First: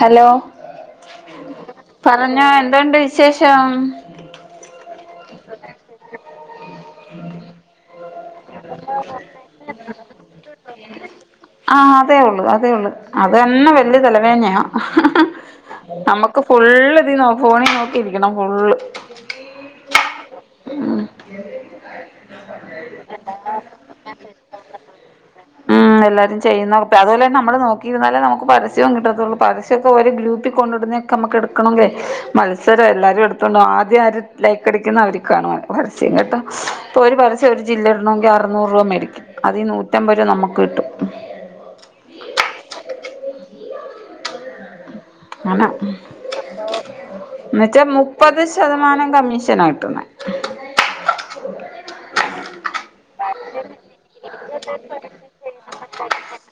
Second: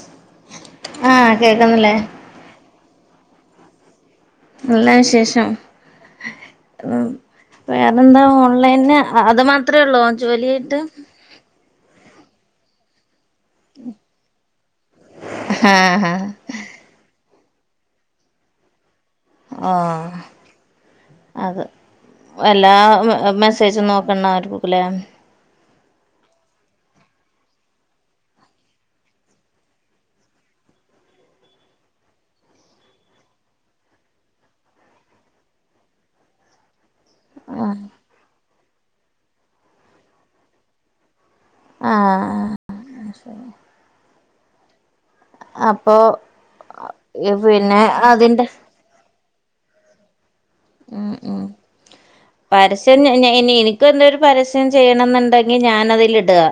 Hello ആഹ് കേക്കുന്നില്ലേ പാ കുഞ്ഞാ എന്തോണ്ട് വിശേഷം നല്ല വിശേഷം ഉം വേറെന്താ ഓൺലൈന് അത് മാത്രേ ഉള്ളൂ ജോലിയായിട്ട് ആഹ് അതേ ഉള്ളു അതേ ഉള്ളു അത് തന്നെ വല്യ തലവേന്നയാ [unintelligible] ആഹ് ആഹ് നമ്മക്ക് ഫുള്ള് ഇത് നോക് ഫോണിൽ നോക്കിയിരിക്കണം ഫുള്ള് ആഹ് അത് എല്ലാ മെസ്സേജും നോക്കണ [unintelligible] ഉം എല്ലാരും ചെയ്യുന്നെ അതുപോെ നമ്മ നോക്കിരുന്നാലേ നമു പരസം [unintelligible] പരസ്യം കിട്ടത്തൊള്ളൂ പരസ്യക്കെ ഒരു ഗ്രൂപ്പിൽ കൊണ്ടിടുന്നക്കെ നമ്മുക്കെടുക്കണങ്കിലെ മത്സരം എല്ലാവരും എടു ആദ്യം ആര് ലൈക്കടിക്കുന്ന അവര് ക്കാണ് പരസ്യം കേട്ട ഇപ്പോ ഒരു പരസ്യ ഒരു ആഹ് ജില്ല ഇടണമെങ്കിൽ അറുന്നൂറ് രൂപ മേ ടിക്കും അതിൽ നൂറ്റമ്പത് രൂപ നമുക്ക് കിട്ടും ആഹ ശരി [unintelligible] അപ്പൊ പിന്നെ എന്നുവച്ചാ മുപ്പത് അതിന്റെ ശതമാനം കമ്മീഷനാ കിട്ടുന്നെ മ്മ് മ് പരസ്യന്നെ എഎനിക്കെന്തൊരു പരസ്യം ചെയ്യണന്ന്ണ്ടെങ്കി ഞാനതിലിടാ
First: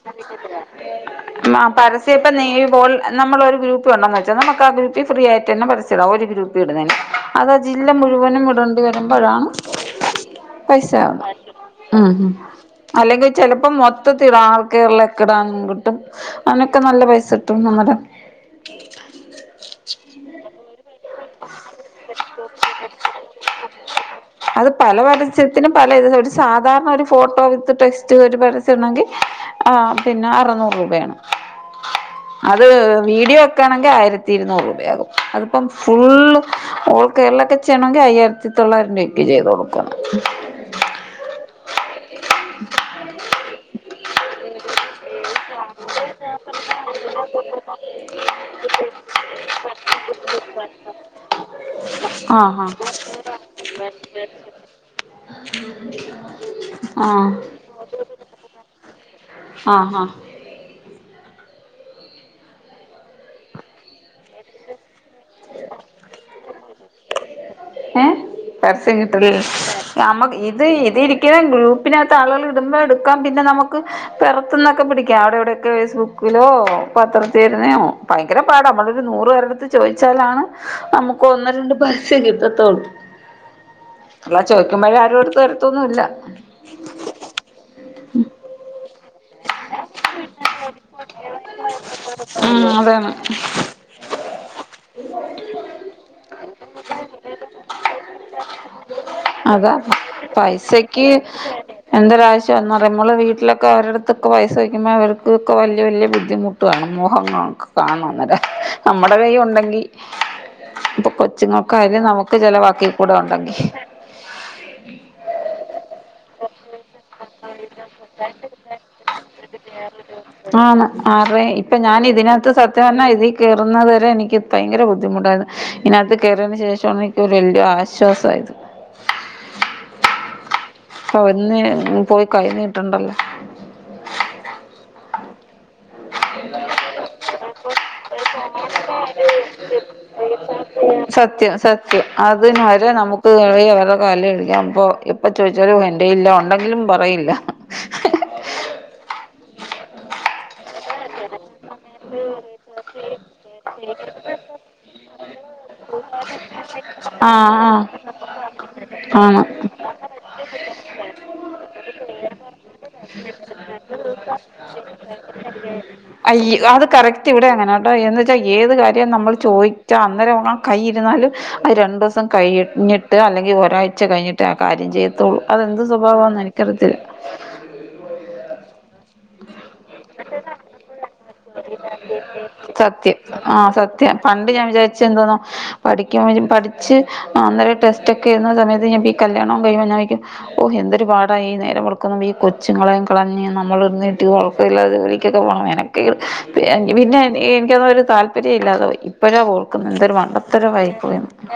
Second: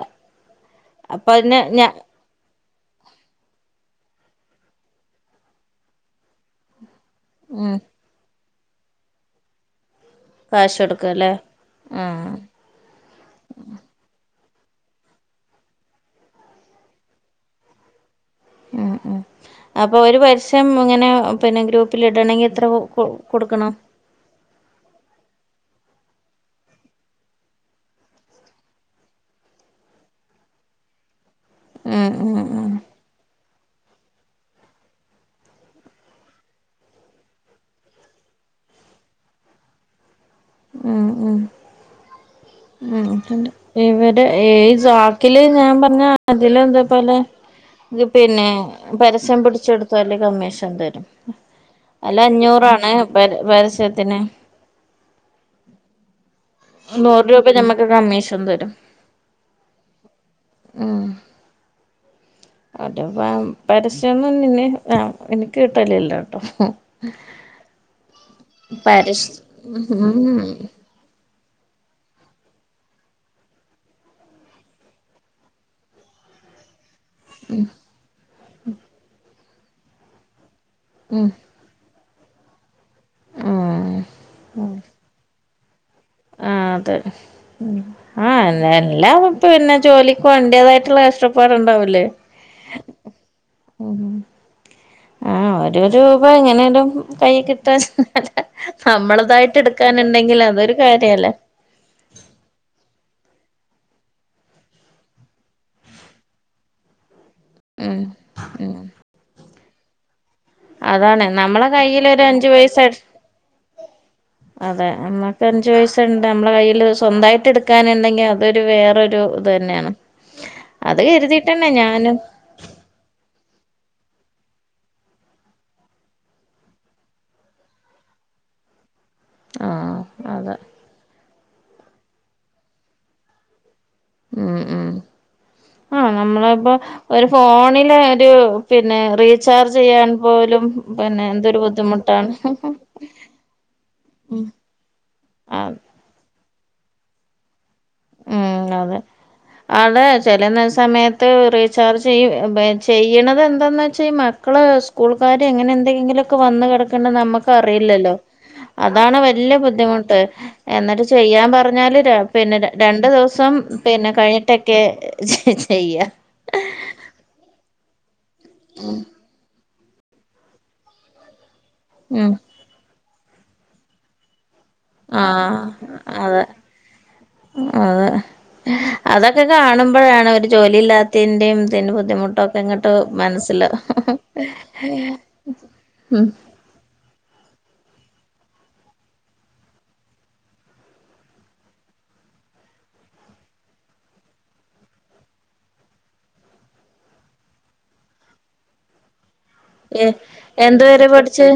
അപ്പൊന്നെ പരസ് ഇതേപ്പൊ നീ ഈ ബോൾ നമ്മളൊരു ഗ്രൂപ്പി ഉണ്ടെന്ന് വെച്ചൊ നമുക്ക് ഗ്രൂപ്പിൽ ഫ്രീയായിട്ടന്നെ പരസ്യടാ ഓര് ഗ്രൂപ്പി ഇടുന്നതെന്നെ അതാ ഉം ജില്ല മുഴുവനും ഇടേണ്ടി വരുമ്പഴാണ് കാശ് [unintelligible] കൊടുക്കല്ലേ ഉം-ഉം ആഹ് അല്ലെങ്കിൽ ചെലപ്പോ മൊത്തത്തി ആൾക്കിലക്കെടാൻ കിട്ടും അയ്നൊക്കെ നല്ല പൈസട്ടും നമ്മുടെ ആഹ ആഹ അപ്പൊ ഒരു പരസ്യം ഇങ്ങനെ പിന്നെ ഗ്രൂപ്പിൽ ഇടണെങ്കി എത്ര കൊടുക്കണം അത് പല പരസ്യത്തിനും പല ഇ ഒരു സാധാരണ ഒരു ഫോട്ടോ വിത്ത് ടെക്സ്റ്റ് ഒരു പരസ്യം ഉണ്ടെങ്കിൽ ആഹ് പിന്നെ അറ്ന്നൂറ് രൂപേണ് ഉം ഉം അത് ഉം വീഡിയോ [unintelligible] ആയിരത്തി ഇരുന്നൂറ് രൂപയാകും അതിപ്പം ഫുള്ള് ഓൾ കേരളയൊക്കെ ചെയ്യണമെങ്കിൽ അയ്യായിര ത്തി തൊള്ളായിരം രൂപക്ക് ചെയ്ത് കൊടുക്കാം മ്ഹ് മ്ഹ് ഉം ഇവര് ഈ സോക്കില് ഞാൻ പറഞ്ഞ അതില് എന്തോ പോലെ എങ്കി പിന്നെ പരസ്യം പിടിച്ചെടുത്താല് കമ്മീഷൻ തരും അല്ല ആഹ് അഞ്ഞൂറാണ് പര പരസ്യത്തിന് നൂറ് ആഹ് രൂപ ഞമ്മക്ക് കമ്മീഷൻ തരും ആഹ് ആഹ് ആഹ് ഉം എന്നിട്ട് ഇപ്പം പരസ്യൊന്നും [unintelligible] ആഹ് എനിക്ക് കിട്ടലില്ലാട്ടോ ഏഹ് പരസ്യം കിട്ടല് നമ്മക്ക് ഉം ഇത് ഇതിരി [unintelligible] ഗ്രൂപ്പിനകത്ത് ആളുകൾ ഇടുന്നതെട്ക്കാം പിന്നെ നമുക്ക് പെറത്ത്ന്നൊക്ക പിടിക്കാം അവിടെ ഇവിടൊക്കെ ഫേസ്ബു കിലോ പത്ര തര്ന്നെയൊ ഭയങ്കര പാട നമ്മളൊരു നൂറ് പേരേട്ത്ത് ചോദിച്ചാലാണ് നമുക്ക് ഉം ഒന്ന് രണ്ട് പ [unintelligible] കിട്ടത്തൊള്ളൂ ആഹ് അല്ലാതെ ഉം ചോദിക്കുമ്പഴ് ആരും എടുത്ത് തരത്തൊന്നുമില്ല ആഹ് അതെ മ്ഹ് ആഹ് എല്ലാ എല്ലാടത്തും എല്ലാ ജോലിക്കും അതിന്റെതായിട്ടുള്ള കഷ്ടപ്പാടു ഉണ്ടാവൂലേ ഉം അതാണ് മ്ഹ് ആഹ് ഒരു രൂപ എങ്ങനേലും കൈയി കിട്ടാൻ നമ്മളതായിട്ട് അതാ എടുക്കാനുണ്ടെങ്കിൽ അതൊരു പൈസക്ക് കാര്യല്ലേ എന്തൊരാവശ്യം വന്നാ പറയും നമ്മള് വീട്ടിലൊക്കെ അവരെടുത്തൊക്കെ പൈസ ചോയ്ക്കുമ്പോ അവർക്ക്ക്കെ വലിയ വലിയ ബുദ്ധിമു [unintelligible] ആണ് മൊഹങ്ങളൊക്കെ ഉം കാണണം അന്നേരം ഉം നമ്മടെ കൈയി ഒണ്ടെങ്കി അതാണ് നമ്മള കയ് [unintelligible] നമുക്ക് ചെലവാക്കിക്കൂടെ ഒണ്ടെങ്കി അതെ നമ്മക്ക് അഞ്ചു പൈസ ഇണ്ട് അമ്മളെ കയ്യില് സ്വന്തായിട്ട് എടുക്കാനുണ്ടെങ്കി അ അതൊരു വേറൊരു ഇത് തന്നെയാണ് ആന്ന് അത് ആർടേം കരുതിട്ടന്നെ ഇപ്പൊ ഞാന് ഞാനും ഇതിനാത്ത് സ [unintelligible] ഇതീ കേറുന്നത് വരെ എനിക്ക് ഭയങ്കര ബുദ്ധിമുട്ടായിരുന്നു ഇതിനാത്ത് കയറിയതിന് ശേഷ് [unintelligible] എനിക്കൊരു [unintelligible] ആശ്വാസായത് ആഹ് അതാ ഓഹ് ഇന്ന് പോയി കയിഞ്ഞീട്ടുണ്ടല്ലോ ഉം ഉം ആഹ് നമ്മളെ ഇപ്പൊ ഒരു ഫോണില് ഒരു പിന്നെ റീചാർജ് ചെയ്യാൻ പോലും പിന്നെ സത്യം എന്തൊരു സത്യം ബുദ്ധിമുട്ടാണ് അതിന് വരെ നമുക്ക് അവരെ അവര്ടെ കാല് [unintelligible] അപ്പോ എപ്പോ ആഹ് ചോദിച്ചാലും എൻ [unintelligible] ഇല്ല ഒണ്ടെങ്കിലും പറയില്ല ഉം അതെ ആള് ചെല നെ സമയത്ത് റീചാർജ് ചെയ്യ് ചെയ്യണത് എന്താന്ന് വെച്ചാ ഈ മ [unintelligible] സ്കൂൾക്കാര് എങ്ങനെ എന്തെങ്കിലും ഒക്കെ വന്ന് കിടക്കേണ്ടന്ന് നമ്മക്ക് ആർടേയും ആഹ് ഇല്ലല്ലോ അതാണ് ആഹ് ആണ് വല്യ ബുദ്ധിമുട്ട് എന്നിട്ട് ചെയ്യാൻ പറഞ്ഞാല് രാ പിന്നെ രാ രണ്ടു ദിവസം പിന്നെ കഴിഞ്ഞിട്ടൊക്കെ ചെ ചെയ്യ അയ് അത് കറക്റ്റ് ഇവിടെ അങ്ങനെയാ കേട്ടോ എന്ന് വെച്ചാ ഏത് കാര്യം നമ്മൾ ചോയി [unintelligible] അന്നേരം ആഹ് കൈയിരുന്നാലും അത് രണ്ടു ദിവസം ഉം കഴിയ ഞ്ഞിട്ട് അല്ലെങ്കിൽ ഒരാഴ്ച കഴിഞ്ഞി [unintelligible] കാര്യം ചെയ്യത്തേ ഒള്ളൂ ആഹ് അതെന്ത് സ്വഭാവന്ന് അതെ എനിക്കറിയത്തില്ല അതൊക്ക കാണുമ്പൊഴാണ് ഒര് ജോലി ഇല്ലാത്തേന്റെയും ഇതിന്റെ ബുദ്ധിമുട്ടൊ സത്യം ആഹ് സത്യം പണ്ട് ഞാൻ വിചാരിച്ച എന്തോന്നാ പഠിക്കാൻ വരും പഠിച്ച് അന്നേരം ഈ ടെസ്റ്റ് ഒക്കെ ഇരുന്ന സമയത്ത് ഞാ ബി കല്യാണവും കഴിയുമ്പ ഞാൻ വിചാരിക്കും ഓ എന്തൊരു പാടായി നേരം വെളുക്കും മുൻപ് ഈ കൊച്ചുങ്ങളേം കളഞ്ഞ് നമ്മള് [unintelligible] [unintelligible] ജോലിക്കൊക്കെ പോണം എനക്ക് പി പിന്നേ എനിക്ക് അതൊന്നും ഒരു താല്പര്യം ഇല്ലാതെ പോയി ഇപ്പഴാ ഓർ [unintelligible] ഏ എന്തൊരു എന്ത് മണ്ടത്തരവായി വരെ പഠിച്ച്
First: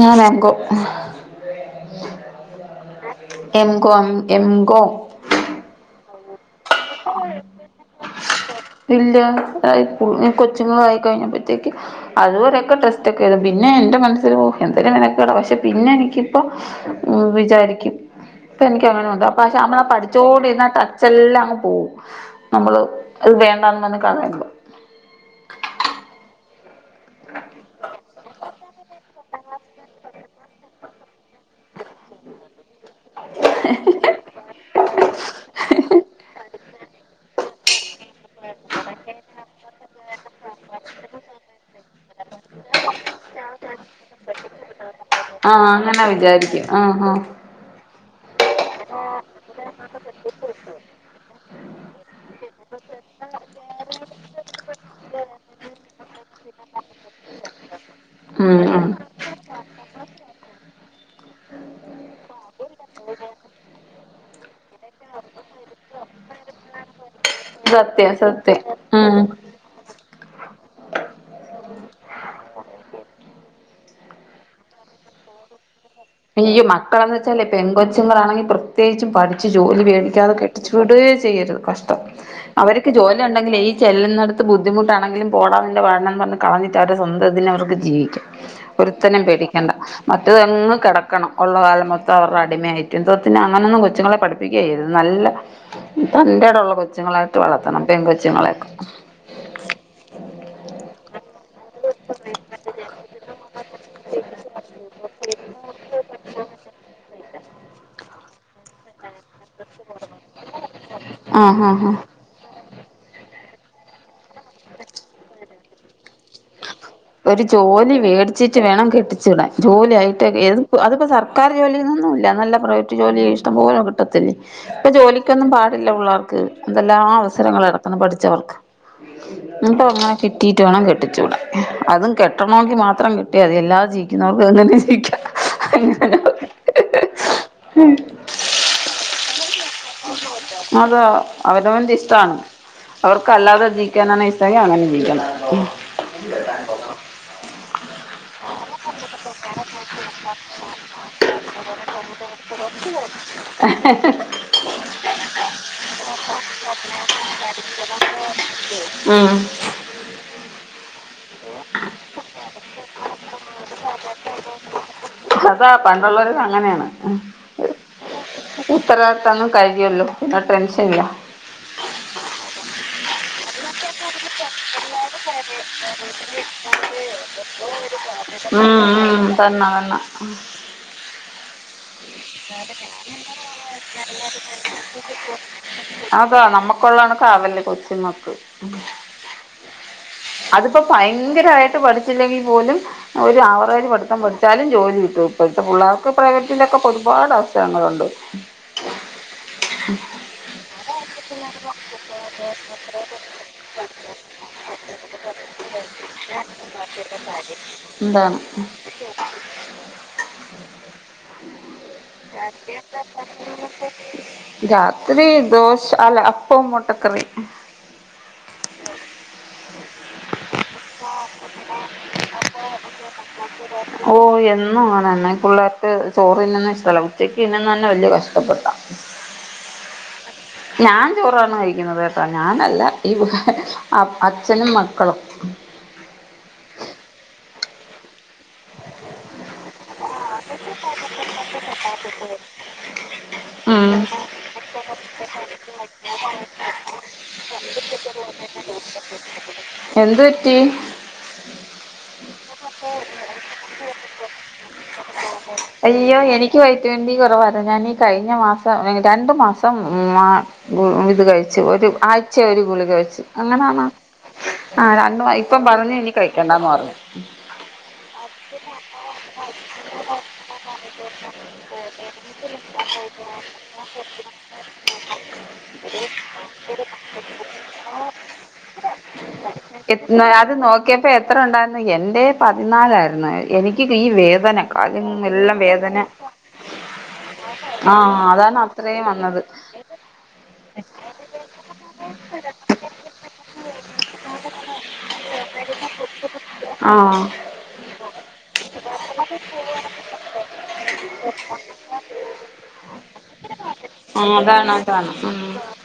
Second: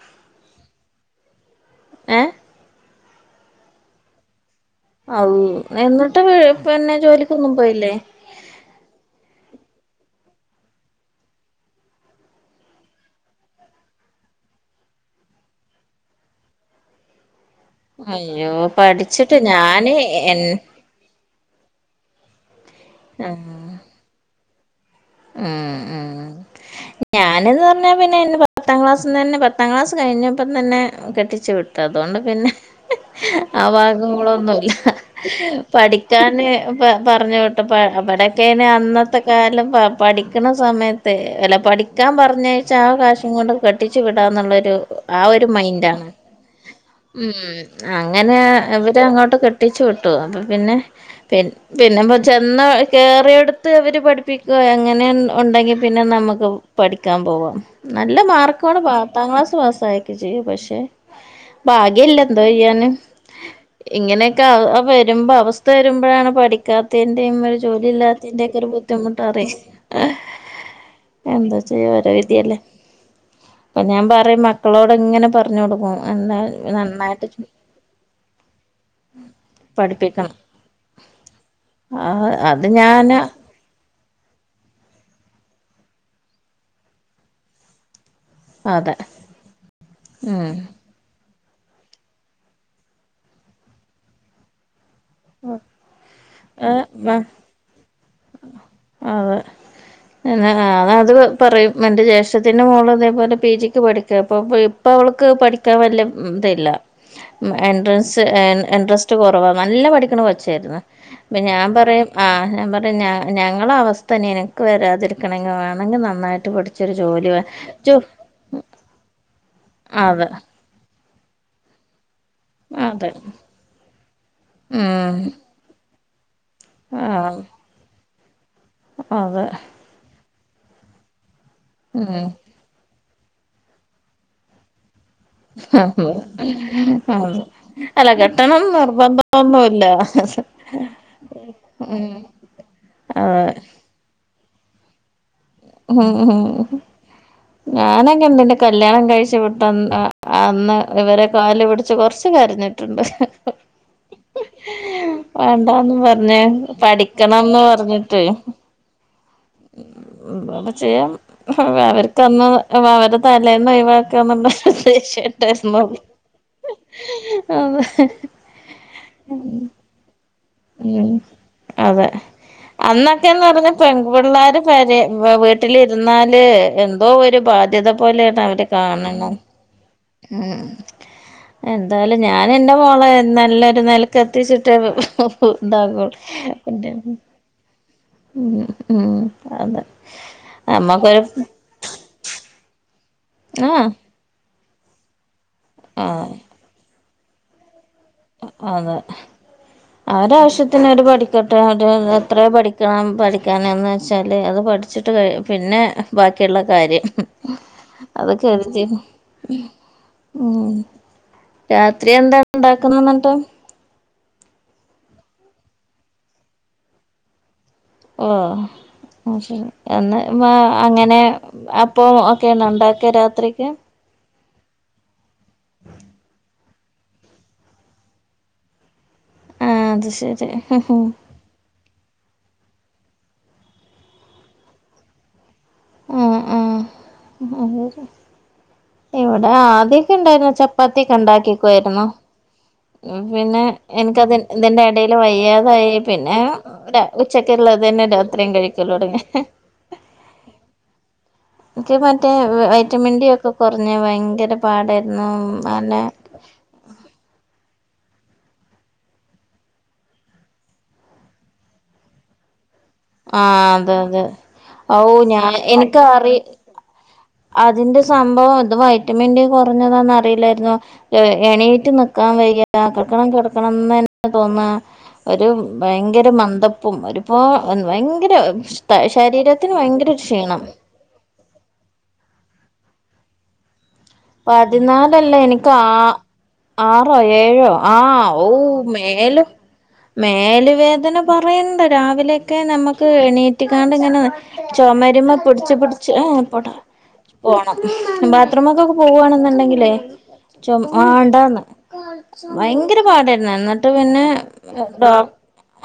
ഞാൻ വാങ്കോ ഏഹ് - എംകോ എംകോം- ഔ എന്നിട്ട് പിന്നെ ജോലിക്കൊന്നും പോയില്ലേ? ഇല്ലാ [unintelligible] കൊച്ചുങ്ങളായി കഴിഞ്ഞപ്പഴ്ത്തേക്ക്- അത് കൊറേക്കെ ടെസ്റ്റ് ക്കെഎഴ്തും പിന്നെ എന്റെ മനസ്സിൽ ഓഎന്തെര് മെനക്കേടാ പക്ഷെ പിന്നെ എനിക്കിപ്പോ- ഉം വിചാരിക്കും അയ്യോ ഇപ്പ എനിക്ക് അങ്ങനെ തോന്ന പഠിച്ചിട്ട് അപ്പക്ഷെ നമ്മള ഞാന് എൻ പഠിച്ചോടെ ഇരുന്നട ഇതെല്ലാം അങ്ങ് പോകും നമ്മള് അത് വേണ്ടന്ന് പറഞ്ഞ് കളയ്പോ- മ് ഹ് മഹ് ഞാൻ - ഞാനെന്ന് പറഞ്ഞാൽ പിന്നെന്നെ പത്താം ക്ലാസ്ൽന്ന് തന്നെ പാത്താം ക്ലാസ് കഴിഞ്ഞപ്പം തന്നെ കെട്ടിചു വിട്ടു- അതുകൊണ്ട് പിന്നെ- ആഹ് ഭാഗങ്ങളൊന്നുല്ല പഠിക്കാന് പറഞ്ഞ് - ഇപ്പ അവിടൊക്കെെ അന്നത്തെ കാലം പ പഠിക്കണ സമയത്ത് അല്ല പഠിക്കാൻ പറഞ്ഞച്ചാ ആ കാശും കൊണ്ട് കെട്ടിച്ചു വിടാന്നുള്ളൊരു- ആ ഒരു ആഹ് അങ്ങനെ മൈൻഡാണ് വിചാരിക്കും ആഹ് ആഹ് ഉം- അങ്ങനെ ഇവര് അങ്ങോട്ട് കെട്ടിച്ചു വിട്ടു അപ്പൊ പിന്നെ- പി പിന്നെ ചെന്ന കേറിയേടത്ത് ഇവര് പഠിപ്പിക്വേ- അങ്ങനെ ഒൺ ഒണ്ടെങ്കിൽ പിന്നെ നമുക്ക് പഠിക്കാൻ പോവാം നല്ല ഉം മാർക്കോടെ ഉം പാ പത്ത് ക്ലാസ് പസായിക്കെ ചെയ്യ്ത് പക്ഷെ ഭാഗ്യല്ല എന്തോ ചെയ്യാന്- ഇങ്ങനെയൊക്കെ അവ വരുമ്പോ അവസ്ഥ വരുമ്പോഴാണ് പഠിക്കാത്ത- ത്തേൻ്റേയും ഒരു സത്യം ജോലില്ലാത്തിൻ്റെക്കെ സത്യം ഒരു ഉം ബുദ്ധിമുട്ടാറിയും എന്താച്ചെയ്യ ഓരോ വിതിയല്ലേ? അപ്പം ഞാൻ പറയും മക്കളോട്ങ്ങനെ പറഞ്ഞ് കൊടുക്കും- എന്താ ആയോ മക്കളാന്ന് വെച്ചാലെ നന്നായിട്ട് പെ കൊച്ചങ്ങളാണെങ്കിൽ പ്രത്യേകും പഠിച്ച് ജോലി മേടിക്കാതെ പഠിപ്പിക്കണം കെട്ട ട്ടിച്ച്വിടുകയേ ചെയ്യരുത് കഷ്ടം ആ അത് അവർക്ക് ഞാന് ജോലി ഉണ്ടെങ്കിൽ ഈ- ചെല്ലുന്നടുത്ത് ബുദ്ധിമുട്ടാണെങ്കിലും പോടാനിന്റെ പാട്ടിനെന്ന് പറഞ് കളഞ്ഞിട്ട് അവ സ്വന്തത്തിന് അവർക്ക് ജീവിക്കാം- അതെ ഒരുത്തനേം പേടിക്കണ്ട ഉം മറ്റേതങ്ങ് കെടക്ക ടക്കണം ഒള്ള കാല മൊത്തം അവരുടെ അടിമയായിറ്റ് എന്തോത്തിന അങ്ങനൊന്നും കൊച്ചുങ്ങളെ പഠിപ്പിക്കുകേ ചെയ്യരുത് നല്ല- തന്റേടം ഒള്ള അതെ കൊച്ചുങ്ങളായിട്ട് വളർത്തണം പെൺ കൊച്ചുങ്ങളെ- എന്ന ആ അത് പറയും എന്റെ ജേഷ്ഠത്തിന്റെ മോളം അതേപോലെ പി ജിക്ക് പഠിക്കുക അപ്പൊ പി ഇപ അവക്ക് പഠിക്കാൻ വലിയ ഇത് ല്ല എൻട്രൻസ് എൻട്രസ്- റ്റ് കൊറവാ നല്ല പഠിക്കണ കൊച്ചായിരുന്നു അപ്പ ആഹ് ഞാൻ ആഹ് പറയും- ആഹ് ഞാൻ പറയുംഞ ഞങ്ങള അവസ്ഥ നിനക്ക് വരാതിരിക്കണമെങ്കി വാ ണേല് നന്നായിട്ട് പഠിച്ചരു ജോലി വേ വച്ചിട്ട് വേണം കെട്ടിച്ചു വിടാൻ ജോലിയായിയിട്ട് അതെ അതിപ്പോ സർക്കാർ ജോലിൊന്നുംഇല്ല നല്ല- പ്രൈവറ്റ് അതെ ജോലി ഇഷ്ടം പോലും കിട്ടത്തില്ലേ ഇപ്പൊ ഉം ജോലിക്കൊന്നും പാടില്ല പിള്ളേർക്ക്- എന്തെല്ലാം ആ അവസരങ്ങള് കെടക്കുന്നു പഠിച്ചവർക്ക് അതെ എന്നിട്ട് അങ്ങനെ കിട്ടീട്ട് വേണം കെട്ടിച്ചൂടാൻ- അതും ഉം കെട്ടണെങ്കി മാത്രം കെട്ടിയാ മതി എല്ലാതെ ജീവിക്കുന്നവർക്ക് അങ്ങനെ ജീവിക്കാം ഉം അങ്ങനെ അല്ല കെട്ടണംന് നിർബന്ധംന്നുമില്ല- അതാ അവനവൻ്റെ ഇഷ്ടമാണ് അതെ അവർക്ക്ല്ലാതെ ജീ ജീവിക്കാനാണ് ഇഷ്ടമെങ്കി അങ്ങനെ ജീവിക്കണം- ഞാനെങ്കെ എന്തിന്റെ കല്യാണം കഴിച്ചു വിട്ട അന്ന് ഇവരെ കല് പിടിച്ച് കൊറച്ച് കരഞ്ഞ് - ട്ടുണ്ട്- വേണ്ടന്ന് പറഞ്ഞേ പഠിക്കണംന്ന് പറഞ്ഞിട്ട്- മ് ഹ്- അപ്പെ ചെയ്യാം- അവർക്ക്ന്ന് അവരുടെ തലേന്ന് ഒഴിവാക്കാന്നുള്ള ഉദ്ദേഷ്യട്ടായിരുന്നു- അങ്ങ ഉത്തരദത്തന്നും കഴിയല്ലോ എന്നിട്ട്- ഉം അതെ അന്നൊക്കെന്ന് പറഞ്ഞ പെങ്ക് പിള്ളേർ പരെ വീട്ടിലിരുന്നാല് എന്തോ ഒരു ബാധ്യത- പോലെയാണ് അവരെ ഉം ഉം കാണണു തന്നെ തന്നെ ഉം- എന്തായാലും ഞാൻ എന്റെ മോളെ നല്ലൊരു നിലക്ക്ത്തിച്ചിട്ടെ എന്താ കോൾ അതാ പിന്നെ നമ്മക്കുള്ള കണക്ക് ആവല്ലേ കൊച്ചുങ്ങക്ക് ഉം ഉം അതെ നമ്മക്കൊരു ന്നായിട്ട് പഠിച്ചില്ലെങ്കിൽ പോലും ഒരു ആവറേജ് ആഹ് പഠിം പഠിച്ചാലും ജോലി കിട്ടും ഇപ്പോഴത്തെ പിള്ളേർക്ക് ആഹ് പ്രൈവ ഇതിലൊക്കെ ഒരുപാട് അവസരങ്ങളുണ്ട് അതെ അവരെ അവരവശ്യത്തിന് ഒര് പഠിക്കട്ടെ എത്രയ പഠിക്കണം പഠിക്കാന് ന്ന് വെച്ചാൽ അത് പഠിച്ചിട്ട് ഴ പിന്നെ ബാക്കിയുള്ള കാര്യം എന്താണ് അതൊക്കെ ചെയ ഉം രാത്രി എന്താ ഉണ്ടാക്കുന്നത് എന്നട്ട് രാത്രി ദോശ അല്ല അപ്പ മോട്ടക്കറി ഓ ശരി എന്ന അങ്ങനെ അപ്പ ഒക്കെയ ഉണ്ടാക്കിയ രാത്രിക്ക് ഓ എന്നും വണം പിള്ളേർക്ക് ചോറിന്ന്ണെ തലകുച്ചക്ക് ഇന്നന്ന് തന്നെ വലിയ കഷ്ടപ്പെട്ടാ ആഹ് അത് ശരി ഞാ ച്ചോ ചോറ്ന്നെ കഴിക്കുന്നത് കേട്ടോ ഞാനല്ല ഈ പ്പ് അച്ഛനും മക്കളും ഉം ഉം [unintelligible] ഇവിടെ ആദ്യൊക്കെ ഇണ്ടായിുന്ന ചപ്പാത്തിയ ഒക്കെ ഉണ്ടാക്കക്കുവായിരുന്നോ ഉം പിന്നെ ഉം എനക്ക്തി ഇതിന്റെ ഇടയിൽ വയ്യാതായി പിന്നെ ഉച്ചക്കള്ളാ തന്നെ രാത്രയും കഴിക്കല്ലോ തുടങ്ങി എന്ത് പെറ്റി എനിക്ക് മറ്റേ വൈറ്റമിൻ ഡി ഒക്കെ കുറഞ്ഞ് ഭയങ്കര പാടായിരുന്നു ഉം തനെ ക്ക് വയറ്റ ഡി കുറവായി ഞാൻഈ കഴിഞ്ഞ മാസം രണ്ടണ്ട് മാസം മാ ഇത് കഴിച്ചു ഒരു ആഴ്ച ഒരു ഗുളി കഴിച്ചു ച്ചു ആഹ് അങ്ങനാണോ അതെ അതെ ആ ഔ രണ്ടു ഞാൻ ഇപ്പ പറഞ്ഞു എനിക്ക് ഇനി അറി കഴിക്കണ്ടാന്ന് പറഞ്ഞു അതിന്റെ സംഭവം അത് വൈറ്റമിൻ ഡി കുറഞ്ഞതാന്നന്ന് അറിയില്ലായിരുന്നു എണീറ്റ് കക്കാൻ വയ്യ കിടക്കണം കിടക്കണംന്ന് നെതോന്നാ ഒരു ഭയങ്കര മന്ദ പ്പും ഒരുപ്പോ ഭയങ്കര ശരീരത്തിന് ഭയങ്കര ക്ഷീണം പ്പോ എത്ര ഉണ്ടായിരുന്നു എന്റെ പതിനാലായിരുന്നു എനിക്ക് ഈ വേദന കാലും പതിനാലല്ല എല്ലാം എനിക്ക് ആ വേദന ആറോ ഏഴോ ആ ഓ അതാണ് അത്രയും വന്നത് മേല് മേല് വേദന പറയണ്ട് രാവിലെയൊക്കെ നമ്മുക്ക് എണീറ്റിക്കാണ്ട് ഇങ്ങനെ ചുമരിമ്മ പിടിച്ച് പിടിച്ച്ട ഏ പോണ്ട ആ പോണം ബാത്രറൂമൊക്കെ പോവാണെന്നുണ്ടെങ്കില് വണ്ടാന്ന് ഭയങ്കര പാടായിരുന്നു എന്നിട്ട് എന്നട്ട് പിന്നെ ആ അതാണ് അതാണ് ഡോക് ഉം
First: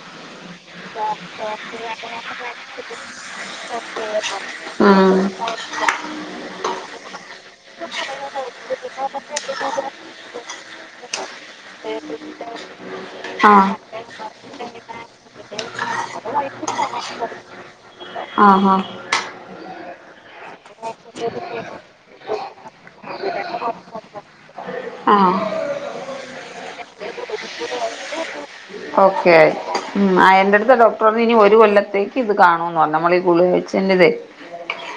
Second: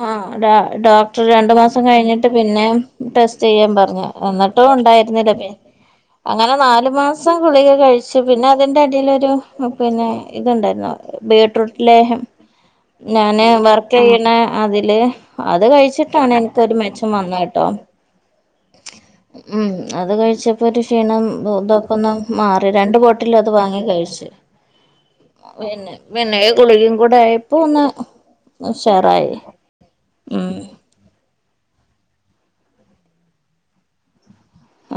ആ ഡ ഡോക്ടർ രണ്ടു മാസം കഴിഞ്ഞിട്ട് പിന്നെ ടെസ്റ്റ് ചെയ്യാൻ പറഞ്ഞു എന്നിട്ട് ട്ടു ഉം ണ്ടായിര്ന്നില്ല പേ അങ്ങനെ നാല് മാസം ഗുളിക ക ശെ പിന്നെ അതിന്റെ അടിലൊരു പിന്നെ ഇത്ണ്ടായിര്ന്നു ബീട്രൂട്ട് ലേഹം. ഞാന് ആ വർക്ക് യ്യ്ണ അതില് അത് കഴിച്ചിട്ടാണ് എനിക്കൊരു മെച്ചം വന്നെ ട്ടോ. ആഹ് ഹാ. ഉം അത് കഴിച്ചപ്പോ ഒരു ക്ഷീണം തൊക്കെന്ന് മാറി രണ്ട് ബോട്ടില് അത് വാങ്ങി കഴിച്. ആഹ്. പിന്നെ ഈ ഗുളികിം കൂട ആയപ്പോ ഒന്ന് ഉഷാറായി. മ് ആ ഉം എന്റെ അട്ത്ത് ഡോക്ടർ ണ് ഇനി ഒരു കൊല്ലത്തേക്ക് ഇത് കാണൂന്ന് പറഞ്ഞു മ്മള് ഈ ഗുളിക കയിചേന്റതെ.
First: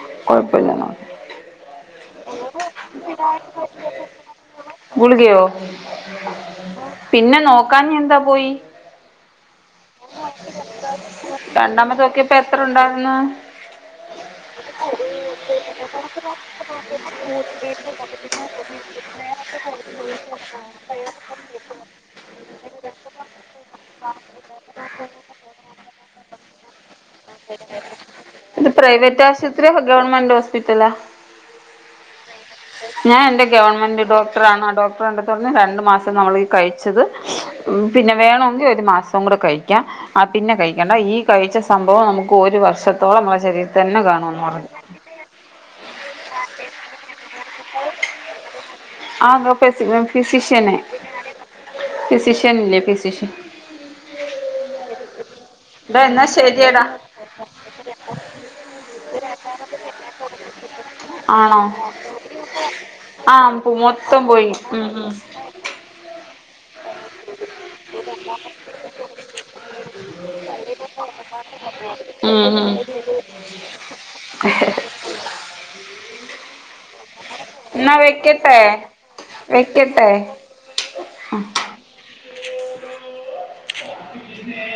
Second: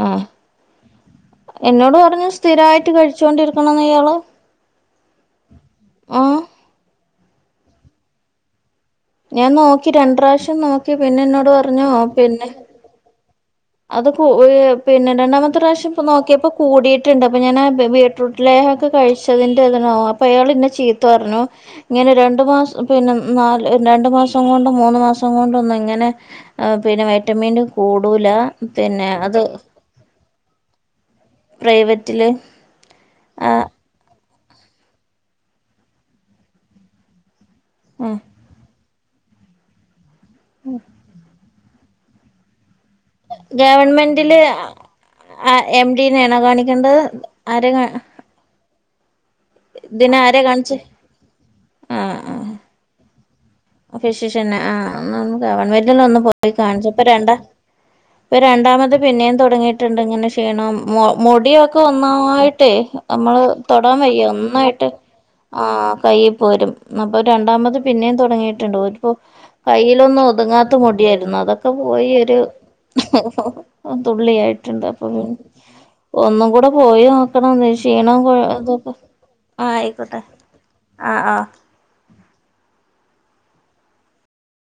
ആഹ് കൊഴപ്പല്ലാ ന്ന എന്നോട് പറഞ്ഞു സ്ഥിരായിട്ട് കഴിച്ചോകൊണ്ടിരിക്കണംന്ന് ഇയാള്. ഗുളികയോ ആഹ് പിന്നെ നോക്കഞ്ഞെ എന്താ പോയി? ഞാൻ നോക്കി രണ്ട് പ്രാവശ്യം നോക്കി പിന്നെ എന്നോട് പറഞ്ഞു രണ്ടാമത് ഓക്കിപ്പോ പിന്നെ എത്ര ണ്ടായിര്ന്നു? അത് പോ പിന്നെ രണ്ടാമത്തെ പ്രാശ്യം ഇപ്പൊ നോക്കിപ്പോ കൂടിട്ട്ണ്ട് അപ്പൊ ഞാനാ ബീട്ട്റൂട്ട് ലേഹംക്കെ കഴിച്ചതിന്റെ ഇതിനാ അപ്പൊ അയാള് ന്നെ ചീത്ത പർന്നു ങ്ങനെ രണ്ടു മാസം പിന്നെ നാല് രണ്ടു മാസം കൊണ്ടും മൂന്ന് മാസം കൊണ്ടൊന്നു ഇങ്ങനെ ആ പിന്നെ വൈറ്റമിന്റെ കൂടൂലാ ഇത് പ്രൈവറ്റ് ആശുപത്രിയാ ഗവൺമെന്റ് ഹോസ്പിറ്റല? പ്രൈവറ്റില് ഞാ എന്റെ ആ ഗവൺമെന്റ് ഡോക് ത്രാണോ ഡോക്ടറ് കണ്ടിട്ട് പറഞ്ഞു രണ്ട് മാസം നമ്മളി കഴിച്ചത് പിന്നെ ഉം വേണോങ്കി ഒരു മാസം കൂടെ കയിക്ക്യ ആ പിന്നെ കഴിക്കണ്ട ഈ കയിച്ച സംഭവം നമുക്ക് ഒരു വർഷത്തോളം മ്മളെ ശരീരത്തി ന്നെ ഗവൺമെന്റില് കാണുന്ന് പറഞ്ഞ്. ആ എം ഡിനാണോ കാണിക്കേണ്ടത് ആരെ കാ ആ [unintelligible] ആരെ ഫിസിഷ്യന് കാണിച്ചേ ഫിസിഷ്യൻ ല്ലേ ഫിസിഷ്യൻ. ഫിസിഷന് ആ ന്ന് ഗവൺമെന്റ് ടാ ഒന്ന് എന്നാ പോയി ശരിയടാ കാണിച്ചപ്പ രണ്ട പ്പൊ രണ്ടാമത് പിന്നേം തോടങ്ങിട്ട്ണ്ട് ങ്ങനെ ക്ഷീണം ആണോ മുടിയൊക്കെ ഒന്നായിട്ടേ ആ അമ്മള് തൊടാൻ മൊത്തം വയ്യ പോയി ഉം ഒന്നായിട്ട് ഉം ആഹ് കയ്യി പോരും അപ്പൊ രണ്ടാമത് പിന്നേം തോടങ്ങിട്ട്ണ്ട് ഓര് പ്പോ കയ്യിലൊന്നും ഒതുങ്ങാത്ത മുടിയായിരുന്നു അതൊക്കെ പോയി ഒരു ഉം ഉം തുള്ളിയായിട്ടുണ്ട് അപ്പൊ ത് ഒന്നും കൂടെ പോയി നോക്കണം ക്ഷീണം പോ തൊക്കെ. വെയ്ക്കട്ടെ? ആഹ് ആഹ്..